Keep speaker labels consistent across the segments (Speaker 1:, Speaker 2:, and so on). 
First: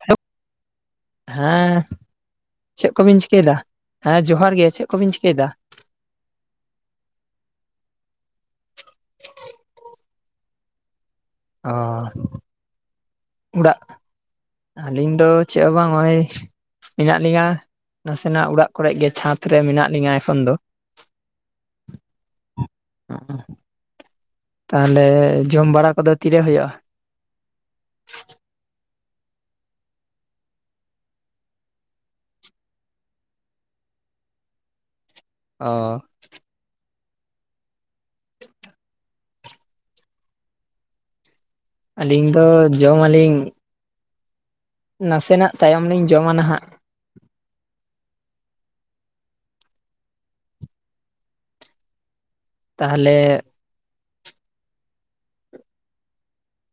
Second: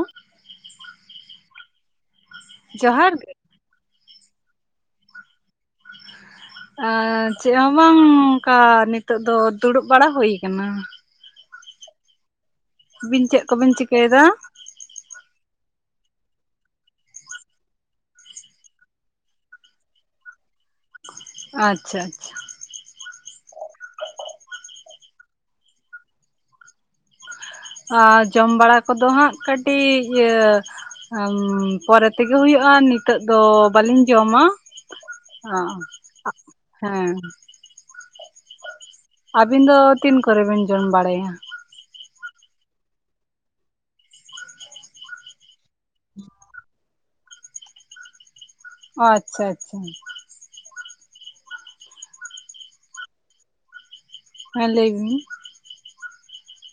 Speaker 1: Hello ᱦᱮᱸ, ᱪᱮᱫ
Speaker 2: ᱡᱚᱦᱟᱨ
Speaker 1: ᱠᱚᱵᱤᱱ
Speaker 2: ᱜᱮ
Speaker 1: ᱪᱤᱠᱟᱹᱭᱮᱫᱟ? ᱦᱮᱸ ᱡᱚᱦᱟᱨ ᱜᱮ ᱾ ᱪᱮᱫ ᱠᱚᱵᱤᱱ ᱪᱤᱠᱟᱹᱭᱮᱫᱟ?
Speaker 2: ᱟᱨ ᱪᱮᱫ ᱦᱚᱸ ᱵᱟᱝ ᱚᱱᱠᱟ ᱱᱤᱛᱚᱜ ᱫᱚ ᱫᱩᱲᱩᱵ ᱵᱟᱲᱟ ᱦᱩᱭ ᱟᱠᱟᱱᱟ ᱾
Speaker 1: ᱚᱻ
Speaker 2: ᱟᱵᱤᱱ ᱪᱮᱫ ᱠᱚᱵᱤᱱ ᱪᱤᱠᱟᱹᱭᱮᱫᱟ?
Speaker 1: ᱟᱹᱞᱤᱧ ᱫᱚ ᱪᱮᱫ ᱦᱚᱸ ᱵᱟᱝ ᱦᱚᱜᱼᱚᱭ ᱤᱱᱟᱜ ᱱᱤᱭᱟᱸ, ᱱᱟᱥᱮᱱᱟᱜ ᱚᱲᱟᱜ ᱠᱚᱨᱮᱜ ᱜᱮ, ᱪᱷᱟᱸᱫᱽ ᱨᱮ, ᱢᱮᱱᱟᱜ ᱞᱤᱧᱟ ᱮᱠᱷᱚᱱ ᱫᱚ ᱾
Speaker 2: ᱟᱪᱪᱷᱟ ᱟᱪᱪᱷᱟ ᱾
Speaker 1: ᱣᱚᱸᱜ, ᱰᱮᱸᱼᱠᱚᱲ [unintelligible] ᱛᱟᱦᱚᱞᱮ, ᱡᱚᱢ ᱵᱟᱲᱟ ᱠᱚᱫᱚ, ᱛᱤᱨᱮ ᱦᱩᱭᱩᱜᱼᱟ?
Speaker 2: ᱟᱻ ᱡᱚᱢ ᱵᱟᱲᱟ ᱠᱚᱫᱚ ᱦᱟᱸᱜ, ᱠᱟᱹᱴᱤᱡ ᱤᱭᱟᱹ ᱟᱻᱢ ᱯᱚᱨᱮ ᱛᱮᱜᱮ, ᱦᱩᱭᱩᱜᱼᱟ, ᱱᱤᱛᱚᱜ ᱫᱚ, ᱵᱟᱹᱞᱤᱧ ᱡᱚᱢᱟ ᱾
Speaker 1: ᱚ
Speaker 2: ᱟᱸᱻᱜ ᱦᱮᱸ, ᱟᱹᱵᱤᱱ ᱫᱚ, ᱛᱤᱱ ᱠᱚᱨᱮ ᱵᱤᱱ, ᱡᱚᱢ ᱵᱟᱲᱟᱭᱟ?
Speaker 1: ᱟᱹᱞᱤᱧ ᱫᱚ, ᱡᱚᱢ ᱟᱞᱤᱧ ᱱᱟᱥᱮᱱᱟᱜ, ᱛᱟᱭᱚᱢ ᱞᱤᱧ, ᱡᱚᱢ ᱟᱻᱱᱷᱟᱜ ᱾
Speaker 2: ᱟᱪᱪᱷᱟ ᱟᱪᱪᱷᱟ ᱾
Speaker 1: ᱛᱟᱦᱟᱞᱮ
Speaker 2: ᱦᱮᱸ, ᱞᱟᱹᱭ ᱵᱤᱱ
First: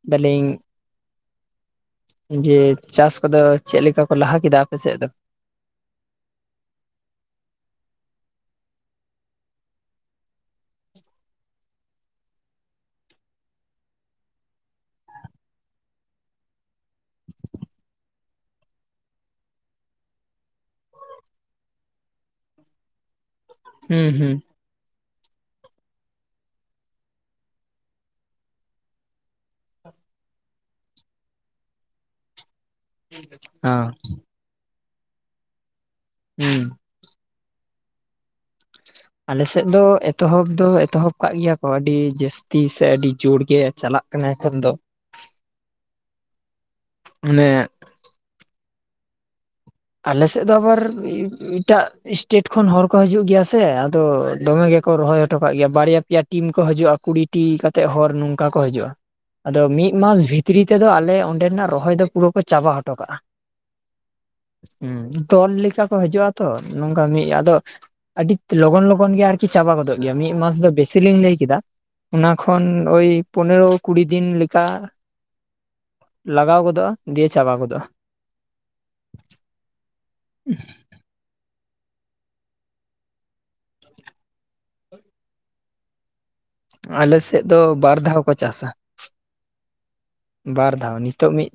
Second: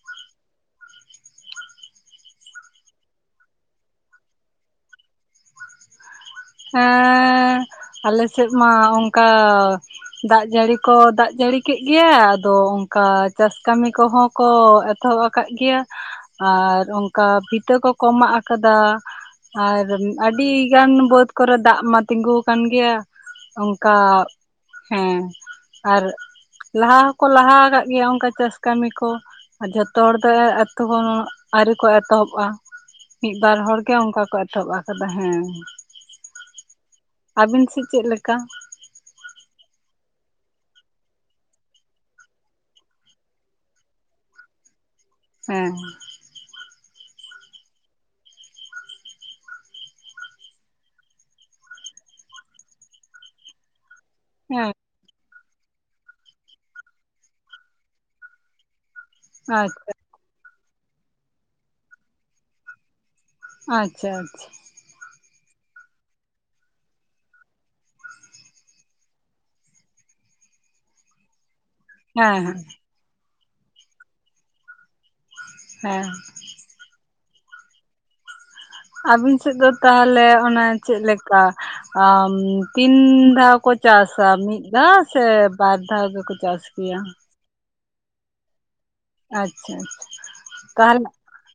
Speaker 1: ᱵᱟᱹᱞᱤᱧ ᱡᱮ, ᱪᱟᱥ ᱠᱚᱫᱚ, ᱪᱮᱫ? ᱞᱮᱠᱟ ᱠᱚ, ᱞᱟᱦᱟ ᱠᱮᱫᱟ ᱟᱯᱮᱥᱮᱫ ᱫᱚ ᱾
Speaker 2: ᱦᱮᱸᱻ, ᱟᱞᱮ ᱥᱮᱫ ᱢᱟ, ᱚᱱᱠᱟ ᱫᱟᱜ ᱡᱟᱹᱲᱤ ᱠᱚ, ᱫᱟᱜ ᱡᱟᱹᱲᱤ ᱠᱮᱫ ᱜᱮᱭᱟ, ᱟᱫᱚ ᱚᱱᱠᱟ, ᱪᱟᱥ ᱠᱟᱹᱢᱤ ᱠᱚᱦᱚᱸ ᱠᱚ, ᱮᱛᱚᱦᱚᱵ ᱟᱠᱟᱫ ᱜᱮᱭᱟ, ᱟᱨ ᱚᱱᱠᱟ ᱵᱤᱛᱟᱹ ᱠᱚ-ᱠᱚ, ᱢᱟᱜ ᱟᱠᱟᱫᱟ ᱾ ᱟᱨ, ᱟᱹᱰᱤ ᱜᱟᱱ ᱵᱟᱹᱫ ᱠᱚᱨᱮ ᱫᱟᱜ ᱢᱟ, ᱛᱤᱸᱜᱩ ᱟᱠᱟᱱ ᱜᱮᱭᱟ, ᱚᱱᱠᱟ
Speaker 1: ᱦᱩᱸ ᱦᱩᱸ
Speaker 2: ᱦᱮᱸᱻ, ᱟᱨ, ᱞᱟᱦᱟ ᱦᱚᱸᱠᱚ, ᱞᱟᱦᱟ ᱟᱠᱟᱫ ᱜᱮᱭᱟ, ᱚᱱᱠᱟ ᱪᱟᱥ ᱠᱟᱹᱢᱤ ᱠᱚ ᱾ ᱟᱨ ᱡᱷᱚᱛᱚ ᱦᱚᱲ ᱫᱚ, ᱟᱹᱛᱩ ᱦᱚᱲ ᱦᱚᱸ, ᱟᱹᱣᱨᱤ ᱠᱚ, ᱮᱛᱚᱦᱚᱵᱼᱟ ᱾ ᱢᱤᱫ ᱵᱟᱨ ᱦᱚᱲ
Speaker 1: ᱦᱚᱸ
Speaker 2: ᱜᱮ, ᱚᱱᱠᱟ ᱠᱚ, ᱮᱛᱚᱦᱚᱵ ᱟᱠᱟᱫᱟ ᱦᱮᱸ ᱾
Speaker 1: ᱦᱩᱸᱻ ᱾
Speaker 2: ᱟᱹᱵᱤᱱ ᱥᱮᱫ, ᱪᱮᱫ ᱞᱮᱠᱟ?
Speaker 1: ᱟᱞᱮ ᱥᱮᱫ ᱫᱚ, ᱮᱛᱚᱦᱚᱵ ᱫᱚ, ᱮᱛᱚᱦᱚᱵ ᱟᱠᱟᱜ ᱜᱮᱭᱟ ᱠᱚ, ᱟᱹᱰᱤ ᱡᱟᱹᱥᱛᱤ ᱥᱮ, ᱟᱹᱰᱤ ᱡᱳᱨ ᱜᱮ, ᱪᱟᱞᱟᱜ ᱠᱟᱱᱟᱭ, ᱮᱠᱷᱚᱱ ᱫᱚ ᱾
Speaker 2: ᱦᱮᱸᱻ ᱾
Speaker 1: ᱢᱟᱱᱮᱻ, ᱟᱞᱮ ᱥᱮᱫ ᱫᱚ, ᱟᱵᱟᱨ ᱮᱴᱟᱜ ᱮᱥᱴᱮᱴ ᱠᱷᱚᱱ ᱦᱚᱲ ᱠᱚ, ᱦᱤᱡᱩᱜ ᱜᱮᱭᱟ ᱥᱮ, ᱟᱫᱚ
Speaker 2: ᱦᱮᱸ
Speaker 1: ᱫᱚᱢᱮ
Speaker 2: ᱟᱪᱪᱷᱟ
Speaker 1: ᱜᱮ ᱠᱚ, ᱨᱚᱦᱚᱭ ᱦᱚᱴᱚ ᱠᱟᱜ ᱜᱮᱭᱟ ᱾ ᱵᱟᱨᱭᱟ ᱯᱮᱭᱟ ᱴᱤᱢ ᱠᱚ, ᱦᱤᱡᱩᱜᱼᱟ, ᱠᱩᱲᱤ ᱴᱤ ᱠᱟᱛᱮᱫ ᱦᱚᱲ, ᱱᱚᱝᱠᱟ ᱠᱚ, ᱦᱤᱡᱩᱜᱼᱟ ᱾ ᱟᱫᱚ,
Speaker 2: ᱟᱪᱪᱷᱟ
Speaker 1: ᱢᱤᱫ ᱢᱟᱥ ᱵᱷᱤᱛᱨᱤ ᱛᱮᱫᱚ, ᱟᱞᱮ ᱚᱸᱰᱮᱱᱟᱜ ᱨᱚᱦᱚᱭ ᱫᱚ, ᱯᱩᱨᱟᱹ ᱠᱚ, ᱪᱟᱵᱟ ᱦᱚᱴᱚ ᱠᱟᱜᱼᱟ ᱾
Speaker 2: ᱟᱪᱪᱷᱟ ᱟᱪᱪᱷᱟ ᱾
Speaker 1: ᱦᱩᱸᱻ, ᱫᱚᱞ ᱞᱮᱠᱟ ᱠᱚ, ᱦᱤᱡᱩᱜᱼᱟ ᱛᱚ, ᱱᱚᱝᱠᱟ ᱢᱤᱫ ᱟᱫᱚ, ᱟᱹᱰᱤ ᱞᱚᱜᱚᱱ, ᱞᱚᱜᱚᱱ ᱜᱮ, ᱟᱨᱠᱤ ᱪᱟᱵᱟ ᱜᱚᱫᱚᱜ ᱜᱮᱭᱟ, ᱢᱤᱫ ᱢᱟᱥ ᱫᱚ, ᱵᱮᱥᱤ ᱞᱤᱧ ᱞᱟᱹᱭ ᱠᱮᱫᱟ ᱾ ᱚᱱᱟ
Speaker 2: ᱦᱮᱸ
Speaker 1: ᱠᱷᱚᱱ, ᱳᱭ ᱯᱚᱱᱮᱨᱚ, ᱠᱩᱲᱤ ᱫᱤᱱ ᱞᱮᱠᱟ ᱾
Speaker 2: ᱦᱮᱸᱻ ᱾
Speaker 1: ᱞᱟᱜᱟᱣ ᱜᱚᱫᱚᱜᱼᱟ, ᱫᱤᱭᱮ ᱪᱟᱵᱟ ᱜᱚᱫᱚᱜᱼᱟ ᱾
Speaker 2: ᱟᱵᱤᱱ ᱥᱮᱫ ᱫᱚ ᱛᱟᱦᱚᱞᱮ, ᱚᱱᱮ ᱪᱮᱫ ᱞᱮᱠᱟ? ᱟᱻ ᱢ, ᱛᱤᱱ ᱫᱷᱟᱣ ᱠᱚ, ᱪᱟᱥᱟ ᱾ ᱢᱤᱫ ᱫᱷᱟᱣ ᱥᱮ, ᱵᱟᱨ ᱫᱷᱟᱣ ᱜᱮᱠᱚ ᱪᱟᱥ ᱜᱮᱭᱟ
Speaker 1: ᱟᱞᱮ ᱥᱮᱫ ᱫᱚ, ᱵᱟᱨ ᱫᱷᱟᱣ ᱠᱚ, ᱪᱟᱥᱟ ᱾
Speaker 2: ᱟᱪᱪᱷᱟ ᱟᱪᱪᱷᱟ ᱾
Speaker 1: ᱵᱟᱨ ᱫᱷᱟᱣ, ᱱᱤᱛᱚᱜ ᱢᱤᱫ,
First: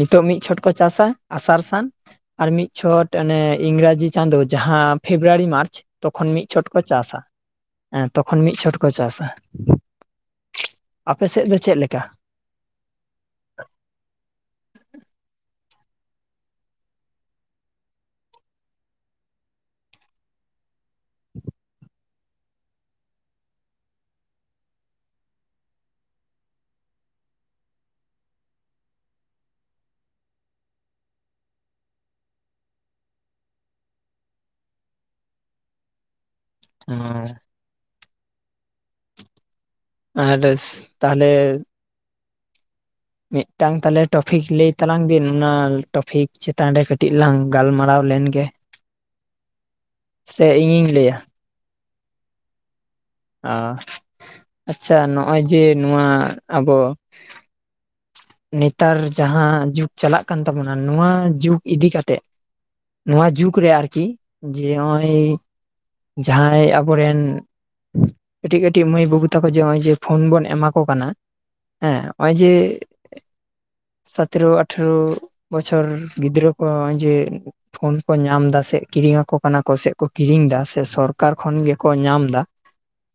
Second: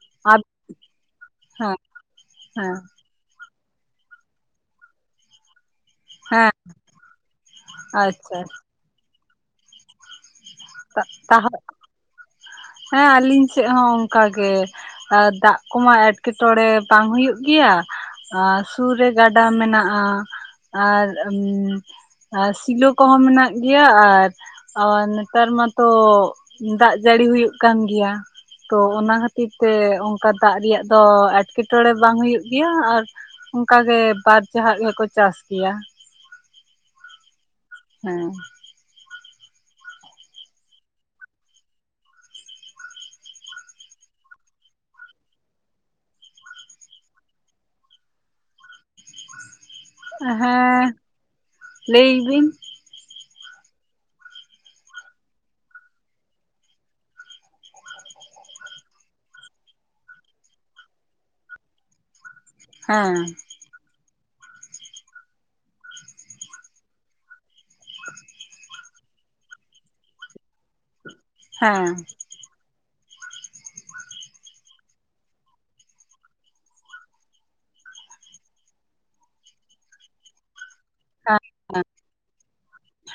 Speaker 1: ᱱᱤᱛᱚᱜ ᱢᱤᱫ
Speaker 2: ᱟᱯ
Speaker 1: ᱪᱷᱚᱴ ᱠᱚ, ᱪᱟᱥᱟ ᱟᱥᱟᱲ
Speaker 2: ᱦᱮᱸ
Speaker 1: ᱥᱟᱱ, ᱟᱨ ᱢᱤᱫ
Speaker 2: ᱦᱮᱸ
Speaker 1: ᱪᱷᱚᱴ ᱚᱱᱮ, ᱤᱝᱨᱮᱡᱤ ᱪᱟᱸᱫᱳ, ᱡᱟᱦᱟᱸ ᱯᱷᱮᱵᱽᱩᱣᱟᱨᱤ ᱢᱟᱨᱪ ᱛᱚᱠᱷᱚᱱ ᱢᱤᱫ
Speaker 2: ᱦᱮᱸ
Speaker 1: ᱪᱷᱚᱴ ᱠᱚ, ᱪᱟᱥᱟ ᱾ ᱦᱮᱸ,
Speaker 2: ᱟᱪᱪᱷᱟ
Speaker 1: ᱛᱚᱠᱷᱚᱱ ᱢᱤᱫ ᱪᱷᱚᱴ ᱠᱚ ᱪᱟᱥᱼᱟ ᱾ ᱟᱯᱮ ᱥᱮᱫ
Speaker 2: ᱛᱟᱦᱚᱞᱮ
Speaker 1: ᱫᱚ ᱪᱮᱫ ᱞᱮᱠᱟ?
Speaker 2: ᱦᱮᱸ, ᱟᱹᱞᱤᱧ ᱥᱮᱫ ᱦᱚᱸ ᱚᱱᱠᱟ ᱜᱮ, ᱫᱟᱜ ᱠᱚᱢᱟ ᱮᱸᱴᱠᱮᱴᱚᱬᱮᱸ ᱵᱟᱝ ᱦᱩᱭᱩᱜ ᱜᱮᱭᱟ᱾ ᱟᱨ ᱥᱩᱨ ᱨᱮ ᱜᱟᱰᱟ ᱢᱮᱱᱟᱜᱼᱟ᱾ ᱟᱨ ᱥᱤᱞᱳ ᱠᱚᱼᱦᱚᱸ ᱢᱮᱱᱟᱜ ᱜᱮᱭ-ᱟ ᱾ ᱟᱨ ᱟᱨ ᱱᱮᱛᱟᱨ ᱢᱟᱛᱚ ᱫᱟᱜ ᱡᱟᱹᱲᱤ ᱦᱩᱭᱩᱜ ᱠᱟᱱ ᱜᱮᱭᱟ᱾ ᱛᱳ ᱚᱱᱟ ᱠᱷᱟᱹᱛᱤᱨ ᱛᱮ, ᱚᱱᱠᱟ ᱫᱟᱜ ᱨᱮᱭᱟᱹᱜ ᱫᱚ, ᱮᱸᱴᱠᱮᱴᱚᱬᱮᱸ ᱵᱟᱝ ᱦᱩᱭᱩᱜ ᱜᱮᱭᱟ ᱾ᱟᱨ ᱚᱱᱠᱟ ᱜᱮ, ᱵᱟᱨ ᱡᱟᱦᱟ-ᱜ ᱜᱮᱠᱚ ᱪᱟᱥ ᱜᱮᱭᱟ᱾
Speaker 1: ᱦᱮᱸ
Speaker 2: ᱦᱮᱸ,
Speaker 1: ᱟᱨ ᱵᱮᱥ ᱛᱟᱦᱚᱞᱮ ᱢᱤᱫᱴᱟᱝ ᱛᱟᱦᱚᱞᱮ ᱴᱚᱯᱤᱠ ᱞᱟᱹᱭ ᱛᱟᱞᱟᱝ ᱵᱤᱱ ᱾ ᱚᱱᱟ ᱴᱚᱯᱷᱤᱠ ᱪᱮᱛᱟᱱ ᱨᱮ ᱠᱟᱹᱴᱤᱡ ᱞᱟᱝ ᱜᱟᱞᱢᱟᱨᱟᱣ ᱞᱮᱱ ᱜᱮ᱾ [inaudible]
Speaker 2: ᱦᱮᱸ ᱞᱟᱹᱭ ᱧᱤ ᱵᱤᱱ?
Speaker 1: ᱚ ᱟᱪᱪᱷᱟ ᱱᱚᱜᱼᱚᱭ ᱡᱮ ᱱᱚᱣᱟ ᱟᱵᱚ ᱱᱮᱛᱟᱨ ᱡᱟᱦᱟᱸ ᱡᱩᱜᱽ ᱪᱟᱞᱟᱜ ᱠᱟᱱ ᱛᱟᱵᱚᱱᱟ᱾ ᱱᱚᱣᱟ ᱡᱩᱜᱽ ᱤᱫᱤ ᱠᱟᱛᱮᱜ
Speaker 2: ᱦᱮᱸ
Speaker 1: ᱱᱚᱣᱟ ᱡᱩᱜᱽ ᱨᱮ ᱟᱨᱠᱤ, ᱡᱮ ᱱᱚᱜᱼᱚᱭ ᱡᱟᱦᱟᱸᱭ ᱟᱵᱚᱨᱮᱱ ᱠᱟᱹᱴᱤᱡ, ᱠᱟᱹᱴᱤᱡ ᱢᱟᱹᱭ ᱵᱟᱹᱵᱩ ᱛᱟᱠᱚ ᱡᱮ, ᱱᱚᱜᱼᱚᱭ ᱡᱮ, ᱯᱷᱳᱱ ᱵᱚᱱ ᱮᱢᱟ ᱠᱚ ᱠᱟᱱᱟ ᱾ᱦᱮᱸ ᱱᱚᱜ-ᱚᱭ ᱡᱮ ᱥᱟᱛᱮᱨᱳ, ᱟᱴᱷᱮᱨᱳ, ᱵᱚᱪᱷᱚᱨ ᱜᱤᱫᱽᱨᱟᱹ ᱠᱚ ᱡᱮ ᱯᱷᱳᱱ ᱠᱚ ᱧᱟᱢ ᱫᱟᱥᱮ, ᱠᱤᱨᱤᱧ ᱟᱠᱚ ᱠᱟᱱᱟ ᱠᱚ ᱥᱮ ᱠᱚ ᱠᱤᱨᱤᱧ ᱮᱫᱟ᱾ ᱥᱮ ᱥᱚᱨᱠᱟᱨ ᱠᱷᱚᱱ
Speaker 2: ᱦᱮᱸ
Speaker 1: ᱜᱮᱠᱚ ᱧᱟᱢ ᱮᱫᱟ᱾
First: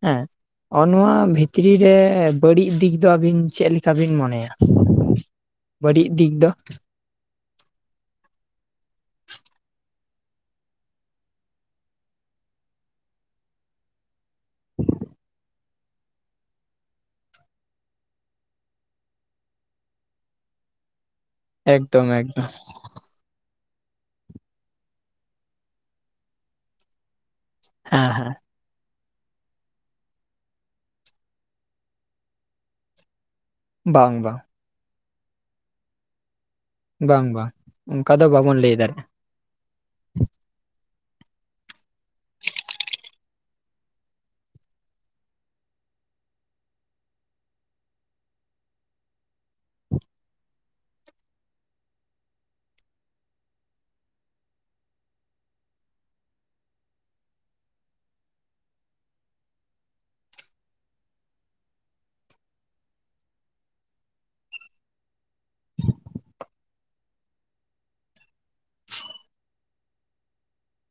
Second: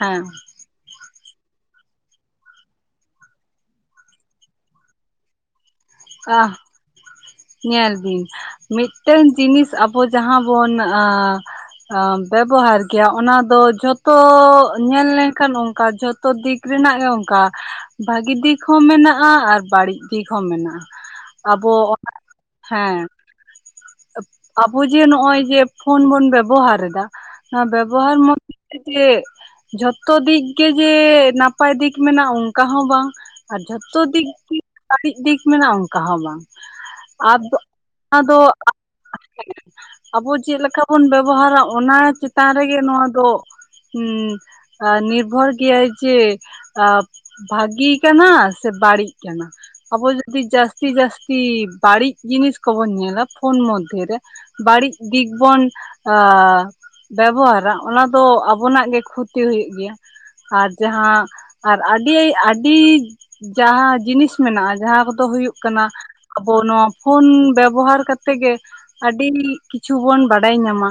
Speaker 1: ᱦᱮᱸ ᱱᱚᱜᱼᱚ ᱱᱚᱣᱟ ᱵᱷᱽᱤᱛᱨᱤ ᱨᱮ, ᱵᱟᱹᱲᱤᱡ ᱫᱤᱠ ᱫᱚ ᱟᱹᱵᱤᱱ ᱪᱮᱫ ᱞᱮᱠᱟ ᱵᱤᱱ, ᱢᱚᱱᱮᱭᱟ? ᱵᱟᱹᱲᱤᱡ ᱫᱤᱠ ᱫᱚ?
Speaker 2: ᱧᱮᱞ ᱵᱤᱱ, ᱢᱤᱫᱴᱮᱱ ᱡᱤᱱᱤᱥ ᱟᱵᱚ ᱡᱟᱦᱟᱸ ᱵᱚᱱ ᱟᱸ ᱟᱸ ᱵᱮᱵᱚᱦᱟᱨ ᱜᱮᱭ-ᱟ᱾ ᱚᱱᱟ ᱫᱚ ᱡᱷᱚᱛᱚ ᱧᱮᱞ ᱞᱮᱱᱠᱷᱟᱱ, ᱚᱱᱠᱟ ᱡᱷᱚᱛᱚ ᱫᱤᱠ ᱨᱮᱱᱟᱜ ᱜᱮ ᱚᱱᱠᱟ, ᱵᱷᱽᱟᱹᱜᱤ ᱫᱤᱠ ᱦᱚᱸ ᱢᱮᱱᱟᱜᱼᱟ᱾ ᱟᱨ ᱵᱟᱹᱲᱤᱡ ᱫᱤᱠ ᱦᱚᱸ ᱢᱮᱱᱟᱜᱼᱟ᱾ ᱟᱵᱚ
Speaker 1: ᱮᱠᱫᱚᱢ - ᱮᱠᱫᱚᱢ,
Speaker 2: ᱦᱮᱸ ᱟᱵᱚ ᱡᱮ ᱱᱚᱜ-ᱚᱭ ᱡᱮ, ᱯᱷᱳᱱ ᱵᱚᱱ ᱵᱮᱵᱚᱦᱟᱨ ᱮᱫᱟ ᱱᱚᱣᱟ
Speaker 1: ᱦᱮᱸ
Speaker 2: ᱵᱮᱵᱚᱦᱟᱨ ᱢ
Speaker 1: ᱦᱮᱸ
Speaker 2: ᱡᱮ ᱡᱚᱛᱚ ᱫᱤᱠ ᱜᱮ ᱡᱮ ᱱᱟᱯᱟᱭ ᱫᱤᱠ ᱢᱮᱱᱟᱜᱼᱟ᱾ ᱚᱱᱠᱟ ᱦᱚᱸ ᱵᱟᱝ? ᱟᱨ ᱡᱷᱚᱛᱚ
Speaker 1: ᱵᱟᱝ
Speaker 2: ᱫᱤᱠ
Speaker 1: ᱵᱟᱝ
Speaker 2: ᱫ [unintelligible] ᱵᱟᱹᱲᱤᱡ ᱫᱤᱠ ᱢᱮᱱᱟᱜᱼᱟ ᱚᱱᱠᱟ ᱦᱚᱸ ᱵᱟᱝ᱾
Speaker 1: ᱵᱟᱝ ᱵᱟᱝ
Speaker 2: ᱟᱫᱚ,
Speaker 1: ᱚᱱᱠᱟ
Speaker 2: ᱚᱱᱟ ᱫᱚ
Speaker 1: ᱵᱟᱵᱚᱱ ᱞᱟᱹᱭ ᱫᱟᱲᱮᱭᱟᱜᱼᱟ
Speaker 2: [unintelligible] ᱟᱵᱚ ᱪᱮᱫ ᱞᱮᱠᱟ ᱵᱚᱱ ᱵᱮᱵᱚᱦᱟᱨᱟ᱾ ᱚᱱᱟ ᱪᱮᱛᱟᱱ ᱨᱮᱜᱮ ᱱᱚᱣᱟ ᱫᱚ ᱦᱩᱸ ᱱᱤᱨᱵᱷᱚᱨ ᱜᱮᱭᱟᱭ ᱡᱮ ᱟ ᱵᱷᱽᱟᱹᱜᱤ ᱠᱟᱱᱟ ᱥᱮ, ᱵᱟᱹᱲᱤᱡ ᱠᱟᱱᱟ᱾ ᱟᱵᱚ ᱡᱩᱫᱤ ᱡᱟᱹᱥᱛᱤ - ᱡᱟᱹᱥᱛᱤ ᱛᱤᱥ ᱵᱟᱹᱲᱤᱡ ᱡᱤᱱᱤᱥ ᱠᱚᱵᱚᱱ ᱧᱮᱞᱟ᱾ ᱯᱷᱳᱱ ᱢᱚᱫᱽᱫᱷᱮ ᱨᱮ ᱵᱟᱹᱲᱤᱡ ᱫᱤᱠ ᱵᱚᱱ ᱵᱮᱵᱚᱦᱟᱨ-ᱟ ᱾ ᱚᱱᱟ ᱫᱚ ᱟᱵᱚᱱᱟᱜ ᱜᱮ, ᱠᱷᱚᱛᱤ ᱦᱩᱭᱩᱼᱜ ᱤᱧ ᱜᱮᱭᱟ᱾ ᱟᱨ ᱡᱟᱦᱟᱸ, ᱟᱨ ᱟᱹᱰᱤ - ᱟᱹᱰᱤ ᱡᱟᱦᱟᱸ ᱡᱤᱱᱤᱥ ᱢᱮᱱᱟᱜᱼᱟ᱾ ᱡᱟᱦᱟᱸ ᱠᱚᱼᱫᱚ ᱦᱩᱭᱩᱼᱜ ᱠᱟᱱᱟ᱾ ᱟᱵᱚ ᱱᱚᱣᱟ ᱯᱷᱳᱱ ᱵᱮᱵᱚᱦᱟᱨ ᱠᱟᱛᱮ ᱜᱮ, ᱟᱹᱰᱤ ᱠᱤᱪᱷᱩ ᱵᱚᱱ ᱵᱟᱰᱟᱭ ᱧᱟᱢᱟ᱾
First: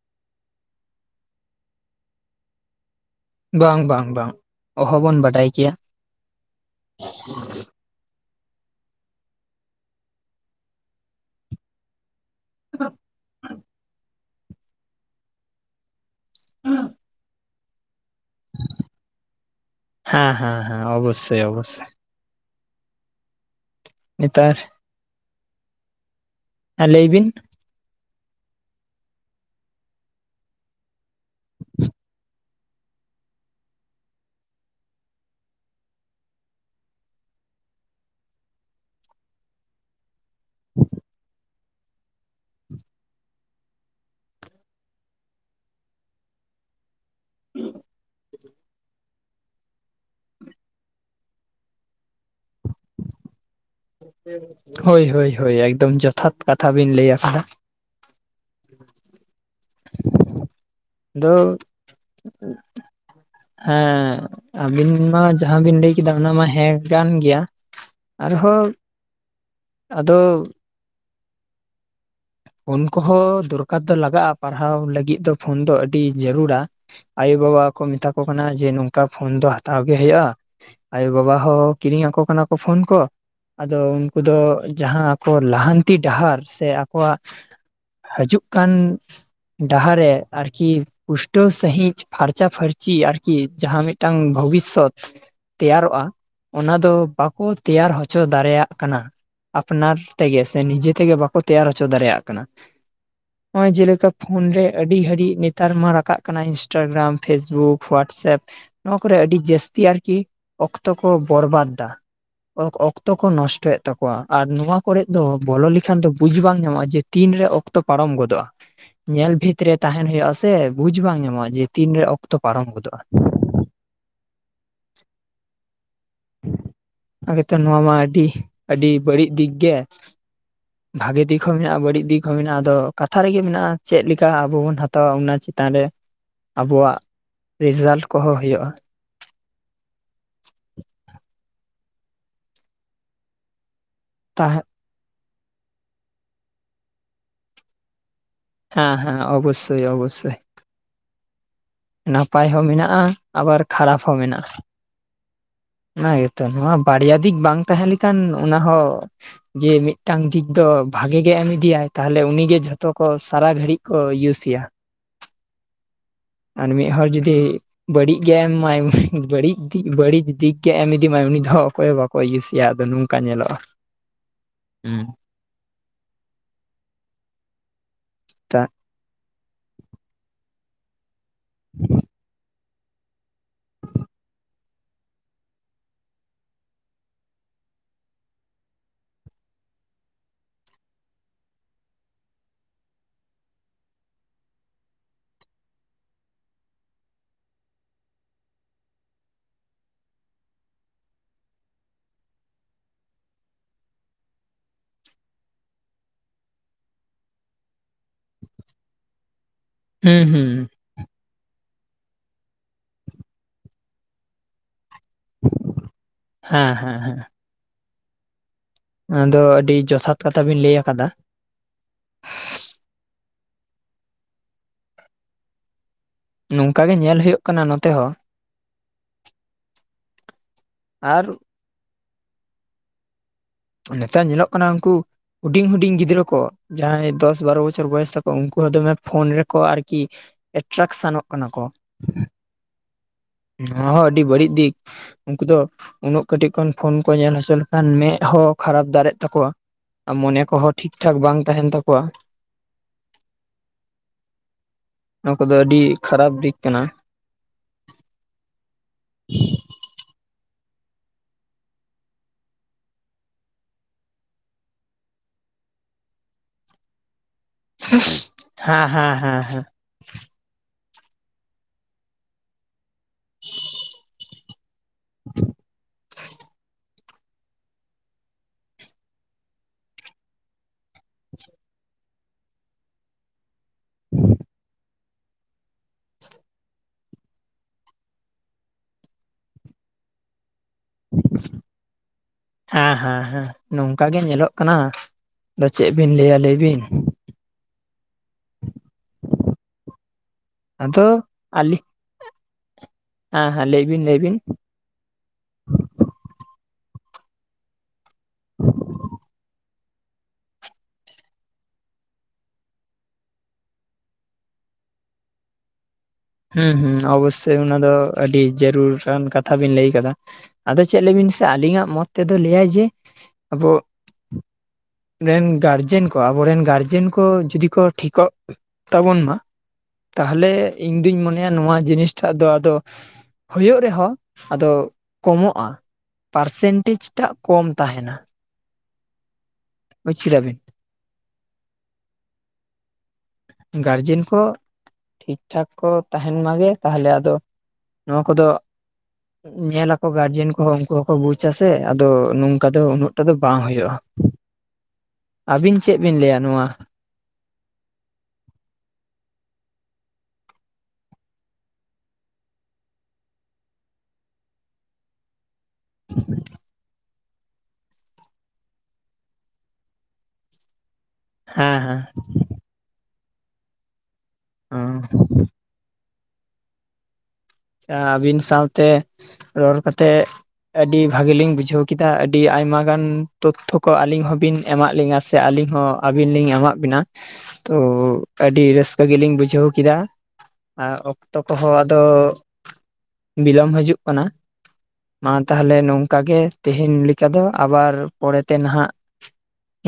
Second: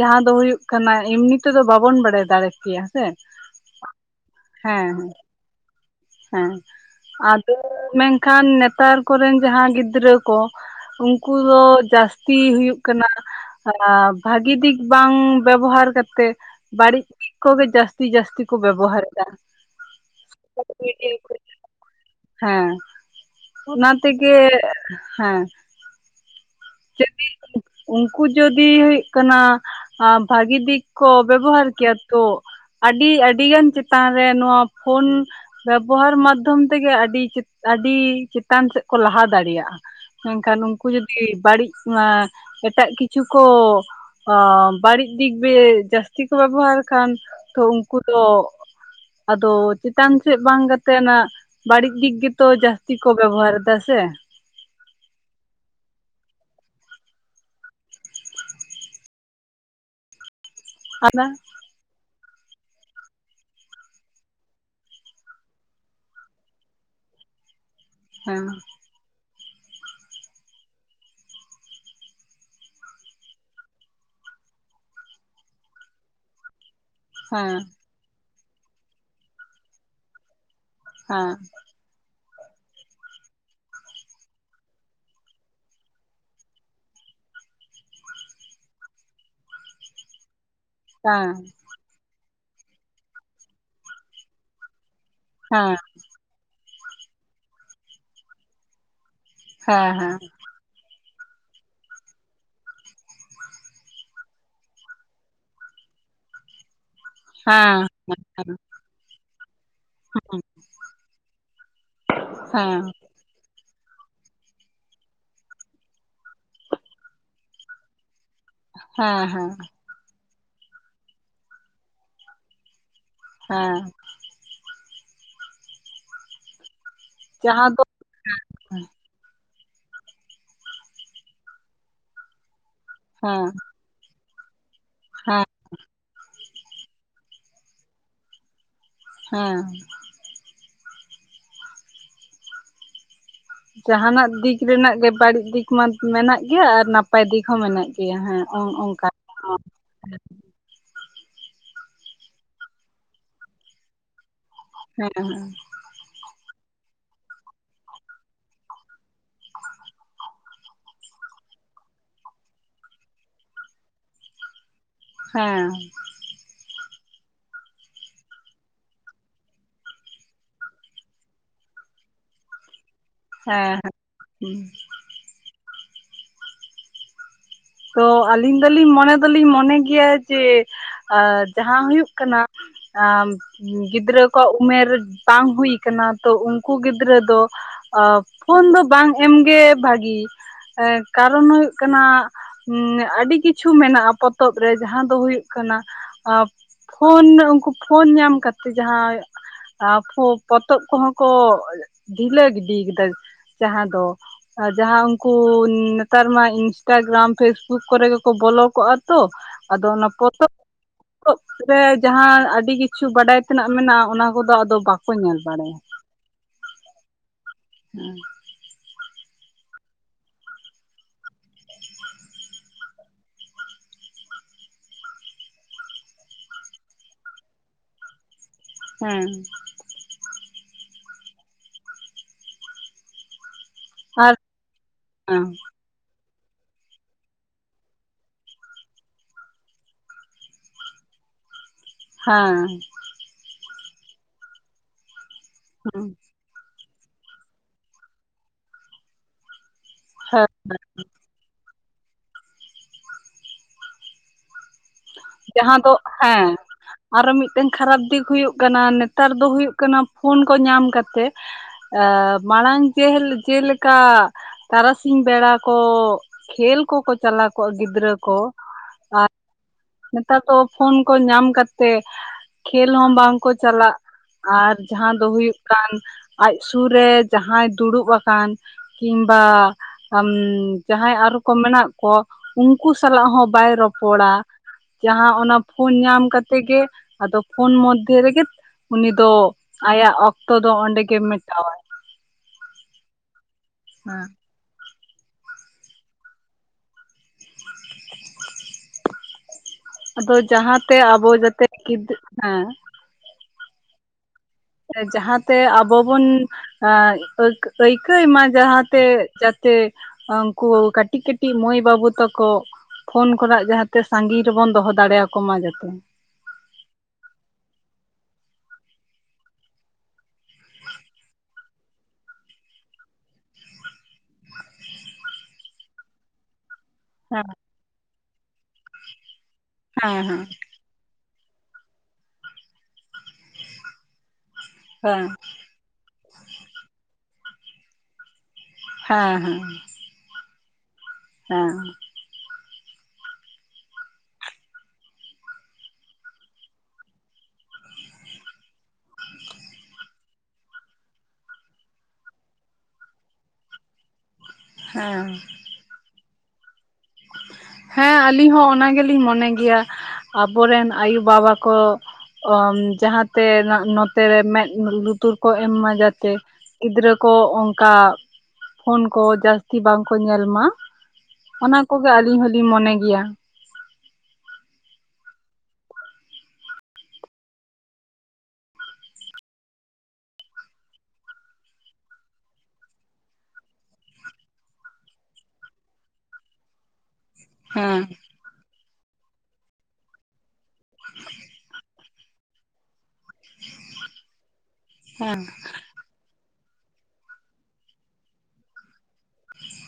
Speaker 2: ᱡᱟᱦᱟᱸ ᱫᱚ ᱦᱩᱭᱩᱼᱜ ᱠᱟᱱᱟ ᱾ ᱮᱢᱱᱤ ᱛᱮᱫᱚ ᱵᱟᱵᱚᱱ ᱵᱟᱲᱟᱭ ᱫᱟᱲᱮᱸ ᱠᱮᱭ-ᱟ᱾ ᱦᱮᱸ
Speaker 1: ᱵᱟᱝ ᱵᱟᱝ ᱵᱟᱝ
Speaker 2: ᱦᱮᱸ
Speaker 1: ᱚᱦᱚ ᱵᱚᱱ ᱵᱟᱰᱟᱭ ᱜᱮᱭᱟ
Speaker 2: ᱦᱮᱸ ᱟᱨ ᱢᱮᱱᱠᱷᱟᱱ ᱱᱮᱛᱟᱨ ᱠᱚᱨᱮᱱ ᱡᱟᱦᱟᱸ ᱜᱤᱫᱽᱨᱟᱹ ᱠᱚ, ᱩᱱᱠᱩ ᱫᱚ ᱡᱟᱹᱥᱛᱤ ᱛᱤ ᱦᱩᱭᱩᱜ ᱠᱟᱱᱟ ᱵᱷᱟᱹᱜᱤ ᱫᱤᱠ ᱵᱟᱝ ᱵᱮᱵᱚᱦᱟᱨ ᱠᱟᱛᱮ ᱵᱟᱹᱲᱤᱡ ᱫᱤᱠ ᱠᱚᱜᱮ ᱡᱟᱹᱥᱛᱤ ᱡᱟᱹᱥᱛᱤ ᱡᱟᱹᱥᱛᱤ ᱠᱚ ᱵᱮᱵᱚᱦᱟᱨ ᱮᱫᱟ᱾
Speaker 1: ᱦᱮᱸ ᱦᱮᱸ ᱦᱮᱸ ᱚᱵᱚᱥᱥᱳᱭ ᱚᱵᱚᱥᱥᱳᱭ
Speaker 2: ᱦᱮᱸ ᱚᱱᱟ ᱛᱮᱜᱮ
Speaker 1: ᱱᱮᱛᱟᱨ
Speaker 2: ᱦᱮᱸ,
Speaker 1: ᱦᱮᱸ, ᱞᱟᱹᱭ
Speaker 2: ᱪᱮᱫ
Speaker 1: ᱵᱤᱱ?
Speaker 2: ᱩᱱᱠᱩ ᱡᱚᱫᱤ ᱦᱩᱭᱩᱜ ᱠᱟᱱᱟ ᱵᱷᱟᱹᱜᱤ ᱫᱤᱠ ᱠᱚ ᱵᱮᱵᱚᱦᱟᱨ ᱠᱮᱭᱟ ᱛᱚ᱾ ᱟᱹᱰᱤ ᱟᱹᱰᱤᱜᱟᱱ ᱪᱮᱛᱟᱱ ᱨᱮ ᱱᱚᱣᱟ ᱯᱷᱳᱱ᱾ ᱵᱮᱵᱚᱦᱟᱨ ᱢᱟᱫᱽᱫᱷᱚᱢ ᱛᱮᱜᱮ ᱟᱹᱰᱤ ᱟᱹᱰᱤ ᱪᱮᱛᱟᱱ ᱥᱮᱫ ᱠᱚ ᱞᱟᱦᱟ ᱫᱟᱲᱮᱭᱟᱜᱼᱟ᱾ ᱢᱮᱱᱠᱷᱟᱱ ᱩᱱᱠᱩ ᱡᱩᱫᱤ ᱵᱟᱹᱲᱤᱡ ᱮᱴᱟᱜ ᱠᱤᱪᱷᱩ ᱠᱚ᱾ ᱚ ᱵᱟᱹᱲᱤᱡ ᱫᱤᱠ ᱨᱮ ᱡᱟᱹᱥᱛᱤ ᱠᱚ ᱵᱮᱵᱚᱦᱟᱨ᱾ ᱠᱟᱱ ᱛᱚ ᱩᱱᱠᱩ ᱫᱚ᱾ ᱟᱫᱚ ᱪᱮᱛᱟᱱ ᱥᱮᱫ ᱵᱟᱝ ᱠᱟᱛᱮᱜ ᱚᱱᱟ ᱵᱟᱟᱹᱲᱤᱡ ᱫᱤᱠ ᱜᱮᱛᱚ ᱡᱟᱹᱥᱛᱤ ᱠᱚ ᱵᱮᱵᱚᱦᱟᱨ ᱮᱫᱟ᱾ ᱥᱮ
Speaker 1: ᱦᱳᱭ ᱦᱳᱭ ᱦᱳᱭ ᱮᱠᱫᱚᱢ ᱡᱚᱛᱷᱟᱛ ᱠᱟᱛᱷᱟ ᱵᱤᱱ ᱞᱟᱹᱭ ᱟᱠᱟᱫᱟ᱾
Speaker 2: ᱟᱫᱚ
Speaker 1: [unintelligible] ᱦᱮᱸ᱾ ᱟᱹᱵᱤᱱ ᱢᱟ ᱡᱟᱦᱟᱸ ᱵᱤᱱ ᱞᱟᱹᱭ ᱠᱮᱫᱟ ᱚᱱᱟ ᱢᱟ ᱦᱮᱸ ᱠᱟᱱ ᱜᱮᱭᱟ᱾
Speaker 2: ᱦᱮᱸ
Speaker 1: ᱟᱨᱦᱚᱸ ᱟᱫᱚ ᱯᱷᱳᱱ ᱠᱚᱦᱚᱸ ᱫᱚᱨᱠᱟᱨ ᱫᱚ ᱞᱟᱜᱟᱜᱼᱟ᱾ ᱯᱟᱲᱦᱟᱣ ᱞᱟᱹᱜᱤᱫ ᱫᱚ ᱯᱷᱳᱱ ᱫᱚ ᱟᱹᱰᱤ ᱡᱟᱹᱨᱩᱲᱟ᱾ ᱟᱭᱳ
Speaker 2: ᱦᱮᱸ
Speaker 1: ᱵᱟᱵᱟ ᱠᱚ ᱢᱮᱛᱟ ᱠᱚ ᱠᱟᱱᱟ ᱡᱮ, ᱱᱚᱝᱠᱟ ᱯᱷᱳᱱ ᱫᱚ ᱦᱟᱛᱟᱣ ᱜᱮ ᱦᱩᱭᱩᱜ-ᱟ ᱟᱭᱳ ᱵᱟᱵᱟ
Speaker 2: ᱦᱮᱸ
Speaker 1: ᱦᱚᱸ ᱠᱤᱨᱤᱧ ᱟᱠᱚ ᱠᱟᱱᱟ ᱠᱚ ᱯᱷᱳᱱ ᱠᱚ᱾ ᱟᱫᱚ ᱩᱱᱠᱩ ᱫᱚ ᱡᱟᱦᱟᱸ ᱠᱚ ᱞᱟᱦᱟᱱᱛᱤ ᱰᱟᱦᱟᱨ ᱥᱮ ᱟᱠᱚᱣ-ᱟᱜ᱾ ᱦᱟᱡᱩᱜ ᱠᱟᱱ ᱰᱟᱦᱟᱨ ᱨᱮ ᱟᱨᱠᱤ
Speaker 2: ᱦᱮᱸ
Speaker 1: ᱯᱩᱥᱴᱟᱹᱣ ᱥᱟᱟᱹᱦᱤᱡ ᱯᱷᱟᱨᱪᱟ ᱯᱷᱷᱟᱨᱪᱤ ᱟᱨᱠᱤ ᱡᱟᱦᱟᱸ ᱢᱤᱫᱴᱟᱝ ᱵᱷᱚᱵᱤᱥᱥᱚᱛ
Speaker 2: ᱦᱮᱸ
Speaker 1: ᱛᱮᱭᱟᱨᱚᱜᱼᱟ᱾ ᱚᱱᱟ ᱫᱚ ᱵᱟᱠᱚ ᱛᱮᱭᱟᱨ ᱦᱚᱪᱚ ᱫᱟᱲᱮᱭᱟᱜ ᱠᱟᱱᱟ ᱟᱯᱱᱟᱨ
Speaker 2: ᱦᱮᱸ ᱦᱮᱸ
Speaker 1: ᱛᱮᱜᱮᱥ᱾ ᱥᱮ ᱱᱤᱡᱮ ᱛᱮᱜᱮ ᱵᱟᱠᱚ ᱛᱮᱭᱟᱨ ᱦᱚᱪᱚ ᱫᱟᱲᱮᱭᱟᱜ ᱠᱟᱱᱟ᱾ ᱱᱚᱜ ᱚᱭ ᱡᱮᱞᱮᱠᱟ ᱯᱷᱳᱱ ᱨᱮ ᱟᱹᱰᱤ ᱜᱷᱟᱹᱲᱤᱡ ᱱᱮᱛᱟᱨ ᱢᱟ ᱨᱟᱠᱟᱵ ᱠᱟᱱᱟ ᱤᱱᱥᱴᱟᱜᱨᱟᱢ᱾ ᱯᱷᱮᱥᱵᱩᱠ
Speaker 2: ᱦᱮᱸ
Speaker 1: ᱦᱳᱣᱟᱴᱥᱮᱯ ᱱᱚᱣᱟ ᱠᱚᱨᱮ ᱟᱹᱰᱤ ᱡᱟᱹᱥᱛᱤ ᱟᱨᱠᱤ ᱚᱠᱛᱚ ᱠᱚ ᱵᱚᱨᱵᱟᱫᱽ ᱫᱟ᱾
Speaker 2: ᱦᱮᱸ᱾
Speaker 1: ᱡᱚ ᱠᱚ ᱱᱚᱥᱴᱚᱭᱮᱫ ᱛᱟᱠᱚᱣᱟ ᱟᱨ ᱱᱚᱣᱟ ᱠᱚᱨᱮ ᱫᱚ ᱵᱚᱞᱚ ᱞᱮᱠᱷᱟᱱ ᱫᱚ ᱵᱩᱡ ᱵᱟᱝ ᱧᱟᱢᱚᱜᱼᱟ ᱡᱮ ᱛᱤᱱᱨᱮ ᱚᱠᱛᱚ ᱯᱟᱨᱚᱢ ᱜᱚᱫᱚᱜᱼᱟ,
Speaker 2: ᱦᱮᱸ
Speaker 1: ᱧᱮᱞ
Speaker 2: ᱦᱮᱸ
Speaker 1: ᱵᱷᱤᱛ ᱨᱮ ᱛᱟᱸᱦᱮᱱ ᱦᱩᱭᱩᱜ ᱟ ᱥᱮ ᱵᱩᱡᱽ ᱵᱟᱝ ᱧᱟᱢᱚᱜᱼᱟ ᱡᱮ ᱛᱤᱱᱨᱮ ᱚᱠᱛᱚ ᱯᱟᱨᱚᱢ ᱜᱚᱫᱚᱜᱼᱟ᱾
Speaker 2: ᱦᱮᱸ᱾
Speaker 1: ᱚᱱᱟ ᱜᱮᱛᱚ
Speaker 2: ᱡᱟᱦᱟᱸ
Speaker 1: ᱱᱚᱣᱟ
Speaker 2: ᱫᱚ
Speaker 1: ᱢᱟ ᱟᱹᱰᱤ ᱟᱹᱰᱤ ᱵᱟᱹᱲᱤᱡ ᱫᱤᱠ ᱜᱮ ᱵᱷᱟᱜᱮ ᱫᱤᱠ ᱦᱚᱸ ᱢᱮᱱᱟᱜᱼᱟ, ᱵᱟᱹᱲᱤᱡ ᱫᱤᱠ ᱦᱚᱸ ᱢᱮᱱᱟᱜᱼᱟ ᱟᱫᱚ ᱠᱟᱛᱷᱟ ᱨᱮᱜᱮ
Speaker 2: ᱦᱮᱸ
Speaker 1: ᱢᱮᱱᱟᱜᱼᱟ ᱪᱮᱫ ᱞᱮᱠᱟ ᱟᱵᱚ ᱵᱚᱱ ᱦᱟᱛᱟᱣᱟ ᱚᱱᱟ
Speaker 2: ᱦᱮᱸ
Speaker 1: ᱪᱮᱛᱟᱱ ᱨᱮ ᱟᱵᱚᱣᱟᱜ ᱨᱮᱡᱟᱞᱴ ᱠᱚᱦᱚᱸ ᱦᱩᱭᱩᱜᱼᱟ᱾
Speaker 2: ᱦᱮᱸ᱾ ᱡᱟᱦᱟᱸ ᱱᱟᱜ ᱫᱤᱠ
Speaker 1: ᱛᱟᱦᱮᱸ
Speaker 2: ᱨᱮᱱᱟᱜ ᱜᱮ ᱵᱟᱲᱤᱡ ᱫᱤᱠ ᱢᱟ ᱢᱮᱱᱟᱜ ᱜᱮᱭᱟ ᱟᱨ ᱱᱟᱯᱟᱭ ᱫᱤᱠ ᱦᱚᱸ ᱢᱮᱱᱟᱜ ᱜᱮᱭᱟ ᱦᱮᱸ ᱚᱝ ᱚᱝᱠᱟ
Speaker 1: ᱦᱮᱸ ᱚᱵᱚᱥᱥᱳᱭ ᱚᱵᱚᱥᱥᱳᱭ
Speaker 2: [unintelligible]
Speaker 1: ᱱᱟᱯᱟᱭ ᱦᱚᱸ ᱢᱮᱱᱟᱜᱼᱟ ᱟᱵᱟᱨ ᱠᱷᱟᱨᱟᱯ ᱦᱚᱸ ᱢᱮᱱᱟᱜᱼᱟ᱾
Speaker 2: ᱦᱮᱸ ᱦᱮᱸ᱾
Speaker 1: ᱚᱱᱟ ᱜᱮᱛᱚ ᱱᱚᱣᱟ ᱵᱟᱨᱭᱟ ᱫᱤᱠ ᱵᱟᱝ ᱛᱟᱦᱮᱸ ᱞᱮᱠᱷᱟᱱ ᱚᱱᱟ ᱦᱚᱸ ᱡᱮ ᱢᱤᱫᱴᱟᱝ ᱫᱤᱠ ᱫᱚ ᱵᱷᱟᱜᱮ ᱜᱮ ᱮᱢ ᱤᱫᱤᱭᱟᱭ ᱛᱟᱦᱞᱮ ᱩᱱᱤᱜᱮ ᱡᱷᱚᱛᱚ ᱠᱚ ᱥᱟᱨᱟ ᱜᱷᱟᱹᱲᱤᱡ ᱠᱚ ᱤᱭᱩᱥᱮᱭᱟ᱾ [unintelligible]
Speaker 2: ᱦᱮᱸ᱾
Speaker 1: ᱟᱨ ᱢᱤᱫ ᱦᱚᱲ ᱡᱩᱫᱤ ᱵᱟᱹᱲᱤᱡ ᱜᱮ ᱮᱢᱟᱭ ᱵᱟᱹᱲᱤᱡ ᱫᱤᱠ ᱵᱟᱹᱲᱤᱡ ᱫᱤᱠ ᱠᱮ ᱮᱢ ᱤᱫᱤᱢᱟᱭ ᱩᱱᱤ ᱫᱚ ᱚᱠᱚᱭ ᱵᱟᱠᱚ ᱤᱭᱩᱥᱮᱭᱟ ᱟᱫᱚ ᱱᱚᱝᱠᱟ ᱧᱮᱞᱚᱜᱼᱟ
Speaker 2: ᱦᱮᱸ ᱦᱮᱸ
Speaker 1: ᱦᱩᱸ
Speaker 2: ᱛᱚ ᱟᱹᱞᱤᱧ
Speaker 1: ᱛᱟ
Speaker 2: ᱫᱚᱞᱤᱧ ᱢᱚᱱᱮ ᱫᱚᱞᱤᱧ ᱢᱚᱱᱮ ᱜᱮᱭᱟ ᱡᱮ ᱮᱸ ᱡᱟᱦᱟᱸᱦᱩᱭᱩᱜ ᱠᱟᱱᱟ, ᱟᱢ ᱜᱤᱫᱽᱨᱟᱹ ᱠᱚᱣᱟᱜ ᱩᱢᱮᱨ ᱵᱟᱝ ᱦᱩᱭ ᱠᱟᱱᱟ ᱛᱚ ᱩᱱᱠᱩ ᱜᱤᱫᱽᱨᱟᱹ ᱫᱚ, ᱚᱸ ᱯᱷᱳᱱ ᱫᱚ ᱵᱟᱝ ᱮᱢᱜᱮ ᱵᱷᱟᱹᱜᱤ ᱮᱸ ᱠᱟᱨᱚᱱ ᱦᱩᱭᱩᱜ ᱠᱟᱱᱟ ᱩᱸ ᱟᱹᱰᱤ ᱠᱤᱪᱷᱩ ᱢᱮᱱᱟᱜᱼᱟ ᱯᱚᱛᱚᱵ ᱨᱮ ᱡᱟᱦᱟᱸ ᱫᱚ ᱦᱩᱭᱩᱜ ᱠᱟᱱᱟ ᱟᱯ ᱯᱷᱳᱱ ᱩᱱᱠᱩ ᱯᱷᱳᱱ ᱧᱟᱢ ᱠᱟᱛᱮ ᱡᱟᱦᱟᱸᱭ ᱟ ᱯᱚᱼᱯᱚᱛᱚᱵ ᱠᱚᱦᱚᱸ ᱠᱚ ᱰᱷᱤᱞᱟᱹ ᱜᱤᱰᱤ ᱠᱮᱫᱟ᱾ ᱡᱟᱦᱟᱸ ᱫᱚ ᱡᱟᱦᱟᱸ ᱩᱱᱠᱩ ᱱᱮᱛᱟᱨ ᱢᱟ ᱤᱱᱥᱴᱟ ᱜᱨᱟᱢ ᱯᱷᱮᱥᱵᱩᱠ ᱠᱚᱨᱮ ᱜᱮᱠᱚ ᱵᱚᱞᱚ ᱠᱚᱜᱼᱟ ᱛᱚ ᱟᱫᱚ ᱚᱱᱟ
Speaker 1: ᱦᱩᱸ ᱦᱩᱸ
Speaker 2: ᱯᱚᱛᱚᱵ ᱨᱮ ᱡᱟᱦᱟᱸ ᱟᱹᱰᱤ ᱠᱤᱪᱷᱩ ᱵᱟᱰᱟᱭ ᱛᱮᱱᱟᱜ ᱢᱮᱱᱟᱜᱼᱟ ᱚᱱᱟ ᱠᱚᱫᱚ ᱟᱫᱚ ᱵᱟᱠᱚ ᱧᱮᱞ ᱵᱟᱲᱟᱭᱟ᱾
Speaker 1: ᱦᱮᱸ ᱦᱮᱸ ᱦᱮᱸ,
Speaker 2: ᱦᱮᱸ
Speaker 1: ᱟᱫᱚ ᱟᱹᱰᱤ ᱡᱚᱛᱷᱟᱛ ᱠᱟᱛᱷᱟ ᱵᱤᱱ ᱞᱟᱹᱭ ᱟᱠᱟᱫᱟ᱾ ᱱᱚᱝᱠᱟ ᱜᱮ ᱧᱮᱞ ᱦᱩᱭᱩᱜ ᱠᱟᱱᱟ ᱱᱚᱛᱮ ᱦᱚᱸ
Speaker 2: ᱦᱮᱸ
Speaker 1: ᱟᱨᱩᱵ ᱱᱮᱛᱟᱨ
Speaker 2: ᱟᱨ
Speaker 1: ᱧᱮᱞᱚᱜ ᱠᱟᱱᱟ ᱩᱱᱠᱩ ᱦᱩᱸᱰᱤᱧ ᱦᱩᱸᱰᱤᱧ ᱜᱤᱫᱽᱨᱟᱹ ᱠᱚ ᱡᱟᱦᱟᱸᱭ ᱫᱚᱥ ᱵᱟᱨᱚ ᱵᱚᱪᱷᱚᱨ ᱵᱚᱭᱚᱥ ᱛᱟᱠᱚ ᱩᱱᱠᱩ ᱦᱚᱸ ᱫᱚᱢᱮ ᱯᱷᱳᱱ ᱨᱮᱠᱚ ᱟᱨᱠᱤ ᱮᱴᱨᱟᱠᱥᱮᱱᱚᱜ ᱠᱟᱱᱟ ᱠᱚ᱾
Speaker 2: ᱦᱟᱸ
Speaker 1: ᱱᱚᱣᱟ ᱦᱚᱸ ᱟᱹᱰᱤ ᱵᱟᱹᱲᱤᱜ ᱫᱤᱠ ᱩᱱᱠᱩ ᱫᱚ ᱩᱱᱟᱹᱜ ᱠᱟᱹᱴᱤᱜ ᱠᱚᱱ ᱯᱷᱳᱱ ᱠᱚ ᱧᱮᱞ ᱦᱚᱪᱚ ᱞᱮᱠᱷᱟᱱ ᱢᱮᱜ ᱦᱚᱸ ᱠᱷᱟᱨᱟᱯ ᱫᱟᱨᱮᱜ ᱛᱟᱠᱚᱣᱟ᱾ ᱟ ᱢᱚᱱᱮ
Speaker 2: ᱦᱮᱸ
Speaker 1: ᱠᱚᱦᱚᱸ ᱴᱷᱤᱠ ᱴᱷᱟᱠ ᱵᱟᱝ ᱛᱟᱦᱮᱸᱱ ᱛᱟᱠᱚᱣᱟ, ᱱᱚᱣᱟ ᱠᱚᱫᱚ
Speaker 2: ᱡᱟᱦᱟᱸ
Speaker 1: ᱟᱹᱰᱤ
Speaker 2: ᱫᱚ
Speaker 1: ᱠᱷᱟᱨᱟᱯ
Speaker 2: ᱦᱮᱸ
Speaker 1: ᱫᱤᱠ ᱠᱟᱱᱟ
Speaker 2: ᱟᱨᱚ ᱢᱤᱫᱴᱮᱱ ᱠᱷᱟᱨᱟᱯ ᱫᱤᱠ ᱦᱩᱭᱩᱜ ᱠᱟᱱᱟ ᱱᱮᱛᱟᱨ ᱫᱚ ᱦᱩᱭᱩᱜ ᱠᱟᱱᱟ ᱯᱷᱳᱱ ᱠᱚ ᱧᱟᱢ ᱠᱟᱛᱮ ᱢᱟᱲᱟᱝ ᱡᱮᱞᱼᱡᱮᱞᱮᱠᱟ ᱛᱟᱨᱟᱥᱤᱧ ᱵᱮᱲᱟ ᱠᱚ ᱠᱷᱮᱞ ᱠᱚᱠᱚ ᱪᱟᱞᱟᱣ ᱠᱚᱜᱼᱟ ᱜᱤᱫᱽᱨᱟᱹ ᱠᱚ,
Speaker 1: ᱦᱮᱸ ᱦᱮᱸ
Speaker 2: ᱟᱨ
Speaker 1: ᱦᱮᱸ ᱦᱮᱸ᱾
Speaker 2: ᱱᱮᱛᱟᱨ ᱫᱚ ᱯᱷᱳᱱ ᱠᱚ ᱧᱟᱢ ᱠᱟᱛᱮ ᱠᱷᱮᱞ ᱦᱚᱸ ᱵᱟᱝᱠᱚ ᱪᱟᱞᱟᱜ ᱟᱨ ᱡᱟᱦᱟᱸ ᱫᱚ ᱦᱩᱭᱩᱜ ᱠᱟᱱ ᱟᱡᱽ ᱥᱩᱨ ᱨᱮ ᱡᱟᱦᱟᱸᱭ ᱫᱩᱲᱩᱵ ᱟᱠᱟᱱ ᱠᱤᱱᱵᱟ ᱟᱢ ᱡᱟᱦᱟᱸᱭ ᱟᱨᱚ ᱠᱚ ᱢᱮᱱᱟᱜ ᱠᱚ ᱩᱱᱠᱩ ᱥᱟᱞᱟᱜ ᱦᱚᱸ ᱵᱟᱭ ᱨᱚᱯᱚᱲᱟ᱾ ᱡᱟᱦᱟᱸ ᱚᱱᱟ ᱯᱷᱳᱱ ᱧᱟᱢ ᱠᱟᱛᱮ ᱜᱮ ᱟᱫᱚ ᱯᱷᱳᱱ ᱢᱚᱫᱫᱷᱮ ᱨᱮᱜᱮ ᱩᱱᱤ ᱫᱚ, ᱟᱭᱟᱜ ᱚᱠᱛᱚ ᱫᱚ ᱚᱸᱰᱮ ᱜᱮ ᱢᱮᱴᱟᱣᱟᱭ᱾
Speaker 1: ᱦᱮᱸ ᱦᱮᱸ ᱦᱮᱸ ᱱᱚᱝᱠᱟ ᱜᱮ
Speaker 2: ᱦᱮᱸ
Speaker 1: ᱧᱮᱞᱚᱜ ᱠᱟᱱᱟ᱾ ᱟᱫᱚ ᱪᱮᱜ ᱵᱤᱱ ᱞᱟᱹᱭᱟ ᱞᱟᱹᱭ ᱵᱤᱱ?
Speaker 2: [inaudible]
Speaker 1: [inaudible]
Speaker 2: ᱟᱫᱚ ᱡᱟᱦᱟᱸᱛᱮ
Speaker 1: ᱟᱫᱚ
Speaker 2: ᱟᱵᱚ ᱡᱟᱛᱮ
Speaker 1: ᱟᱞᱤ
Speaker 2: ᱠᱤᱫᱟᱹᱜ ᱦᱮᱸ
Speaker 1: ᱦᱮᱸ ᱦᱮᱸ ᱞᱟᱹᱭ ᱵᱤᱱ ᱞᱟᱹᱭ ᱵᱤᱱ?
Speaker 2: ᱡᱟᱦᱟᱸᱛᱮ ᱟᱵᱚᱵᱚᱱ ᱟᱸᱠ ᱟᱹᱭᱠᱟᱹᱭᱮᱢᱟ ᱡᱟᱦᱟᱸᱛᱮ ᱡᱟᱛᱮ ᱩᱱᱠᱩ ᱠᱟᱹᱴᱤᱜ ᱠᱟᱹᱴᱤᱜ ᱢᱟᱹᱭ ᱵᱟᱹᱵᱩ ᱛᱟᱠᱚ ᱯᱷᱚᱱ ᱠᱷᱚᱱᱟᱜ ᱡᱟᱦᱟᱸᱛᱮ ᱥᱟᱺᱜᱤᱧ ᱨᱮᱵᱚᱱ ᱫᱚᱦᱚᱸ ᱫᱟᱲᱮᱣ ᱠᱚᱢᱟ ᱡᱟᱛᱮ᱾
Speaker 1: ᱦᱩᱸ ᱦᱩᱸ ᱚᱵᱚᱥᱥᱚᱭ ᱚᱱᱟ ᱫᱚ ᱟᱹᱰᱤ ᱡᱟᱹᱨᱩᱲᱟᱱ ᱠᱟᱛᱷᱟ ᱵᱤᱱ ᱞᱟᱹᱭ ᱠᱟᱫᱟ᱾ ᱟᱫᱚ ᱪᱮᱫ ᱞᱟᱹᱭ ᱵᱤᱱ ᱥᱮ ᱟᱹᱞᱤᱧᱟᱜ ᱢᱚᱛ ᱛᱮᱫᱚ ᱞᱟᱹᱭᱟᱭ ᱡᱮ ᱟᱵᱚ ᱨᱮᱱ ᱜᱟᱨᱡᱮᱱ ᱠᱚ, ᱟᱵᱚᱨᱮᱱ ᱜᱟᱨᱡᱮᱱ ᱠᱚ
Speaker 2: ᱦᱮᱸ
Speaker 1: ᱡᱩᱫᱤ ᱠᱚ ᱴᱷᱤᱠᱚᱜ ᱛᱟᱵᱚᱱ ᱢᱟ
Speaker 2: ᱦᱮᱸ
Speaker 1: ᱛᱟᱦᱞᱮ ᱤᱧ ᱫᱩᱧ ᱢᱚᱱᱮᱭᱟ ᱱᱚᱣᱟ ᱡᱤᱱᱤᱥᱴᱟᱜ ᱫᱚ ᱟᱫᱚ ᱦᱩᱭᱩᱜ ᱨᱮᱦᱚᱸ ᱟᱫᱚ
Speaker 2: ᱦᱮᱸ
Speaker 1: ᱠᱚᱢᱚᱜᱼᱟ ᱯᱟᱨᱥᱮᱱᱴᱮᱡᱽ ᱴᱟᱜ ᱠᱚᱢ ᱛᱟᱦᱮᱱᱟ᱾
Speaker 2: ᱦᱮᱸ ᱦᱮᱸ᱾
Speaker 1: ᱵᱩᱡ ᱠᱮᱫᱟ ᱵᱤᱱ?
Speaker 2: ᱦᱮᱸ᱾
Speaker 1: ᱜᱟᱨᱡᱮᱱ ᱠᱚ ᱴᱷᱤᱠ ᱴᱷᱟᱠ ᱠᱚ ᱛᱟᱦᱮᱱ ᱢᱟᱜᱮ ᱛᱟᱦᱞᱮ ᱟᱫᱚ ᱱᱚᱣᱟ ᱠᱚᱫᱚ ᱧᱮᱞ ᱟᱠᱚ᱾ ᱜᱟᱨᱡᱮᱱ ᱠᱚᱦᱚᱸ ᱩᱱᱠᱩ ᱦᱚᱸᱠᱚ ᱵᱩᱡ ᱥᱮ ᱟᱫᱚ ᱱᱚᱝᱠᱟ ᱫᱚ ᱩᱱᱟᱹᱜ ᱴᱟ ᱫᱚ ᱵᱟᱝ ᱦᱳᱭᱳᱜᱼᱟ᱾
Speaker 2: ᱦᱮᱸ᱾
Speaker 1: ᱟᱹᱵᱤᱱ ᱪᱮᱫ ᱵᱤᱱ ᱞᱟᱹᱭᱟ ᱱᱚᱣᱟ
Speaker 2: ᱦᱮᱸ ᱟᱹᱞᱤᱧ ᱦᱚᱸ ᱚᱱᱟ ᱜᱮᱸᱞᱤᱧ ᱢᱚᱱᱮ ᱜᱮᱭᱟ, ᱟᱵᱚᱨᱮᱱ ᱟᱭᱩ ᱵᱟᱵᱟ ᱠᱚ ᱚᱢ ᱡᱟᱦᱟᱸᱛᱮ ᱱᱟᱜ ᱱᱚᱛᱮᱨᱮ ᱢᱮᱫ ᱞᱩᱛᱩᱨ ᱠᱚ ᱮᱢ ᱢᱟ ᱡᱟᱛᱮ ᱜᱤᱫᱽᱨᱟᱹ ᱠᱚ ᱚᱱᱠᱟ ᱯᱷᱳᱱ ᱠᱚ ᱡᱟᱹᱥᱛᱤ ᱵᱟᱝᱠᱚ ᱧᱮᱞ ᱢᱟ᱾ ᱚᱱᱟ
Speaker 1: ᱦᱮᱸ
Speaker 2: ᱟᱞᱤᱧ ᱦᱚᱞᱤᱧ ᱢᱚᱱᱮ ᱜᱤᱭᱟ᱾
Speaker 1: ᱦᱟᱸ᱾ ᱟᱹᱵᱤᱱ ᱥᱟᱶᱛᱮ ᱨᱚᱨ ᱠᱟᱛᱮᱜ ᱟᱹᱰᱤ ᱵᱷᱟᱜᱮ ᱞᱤᱧ ᱵᱩᱡᱷᱟᱹᱣ ᱠᱮᱫᱟ ᱟᱹᱰᱤ ᱟᱭᱢᱟ ᱜᱟᱱ ᱛᱚᱛᱛᱷᱚ ᱠᱚ ᱟᱹᱞᱤᱧ ᱦᱚᱸᱵᱤᱱ ᱮᱢᱟᱜ ᱞᱤᱧᱟ ᱥᱮ ᱟᱹᱞᱤᱧ ᱦᱚᱸ ᱟᱹᱵᱤᱱ ᱞᱤᱧ ᱮᱢᱟᱜ ᱵᱤᱱᱟ᱾ ᱛᱷᱳ
Speaker 2: ᱦᱮᱸ
Speaker 1: ᱟᱹᱰᱤ ᱨᱟᱹᱥᱠᱟᱹ ᱜᱮᱞᱤᱧ ᱵᱩᱡᱷᱟᱹᱣ ᱠᱮᱫᱟ᱾ ᱟ ᱚᱠᱛᱚ ᱠᱚᱦᱚᱸ ᱟᱫᱚ ᱵᱤᱞᱚᱢ ᱦᱟᱹᱡᱩᱜ ᱠᱟᱱᱟ ᱢᱟ
Speaker 2: ᱦᱮᱸ
Speaker 1: ᱛᱟᱦᱚᱞᱮ ᱱᱚᱝ ᱠᱟᱜᱮ ᱛᱮᱦᱮᱱ ᱞᱮᱠᱟ ᱫᱚ ᱟᱵᱟᱨ ᱯᱚᱨᱮ ᱛᱮ ᱱᱟᱦᱟᱜ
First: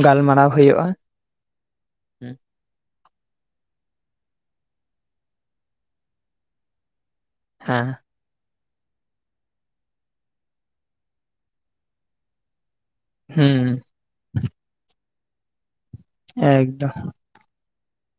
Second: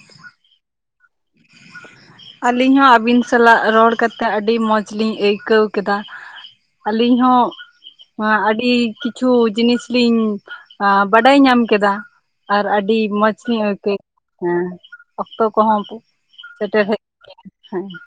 Speaker 1: ᱜᱟᱞᱢᱟᱨᱟᱣ ᱦᱳᱭᱳᱜᱼᱟ᱾ [inaudible]
Speaker 2: ᱟᱹᱞᱤᱧ ᱦᱚᱸ ᱟᱹᱵᱤᱱ ᱥᱟᱞᱟᱜ ᱨᱚᱲ ᱠᱟᱛᱮᱫ ᱟᱹᱰᱤ ᱢᱚᱸᱡᱽ ᱞᱤᱧ ᱟᱹᱭᱠᱟᱹᱣ ᱠᱮᱫᱟ᱾ ᱟᱹᱞᱤᱧ ᱦᱚᱸ
Speaker 1: ᱦᱮᱸ?
Speaker 2: ᱟᱹᱰᱤ ᱠᱤᱪᱷᱩ ᱡᱤᱱᱤᱥ ᱞᱤᱧ ᱟ ᱵᱟᱰᱟᱭ ᱧᱟᱢ ᱠᱮᱫᱟ᱾ ᱟᱨ ᱟᱹᱰᱤ ᱢᱚᱸᱡᱽ ᱞᱤᱧ
Speaker 1: ᱦᱩᱸ
Speaker 2: ᱟᱹᱭᱠᱟᱹ ᱦᱮᱸ ᱚᱠᱛᱚ ᱠᱚᱦᱚᱸ ᱥᱮᱴᱮᱨ
Speaker 1: ᱮᱠᱫᱚᱢ
Speaker 2: ᱦᱮᱡ ᱮᱱᱟ ᱦᱮᱸ᱾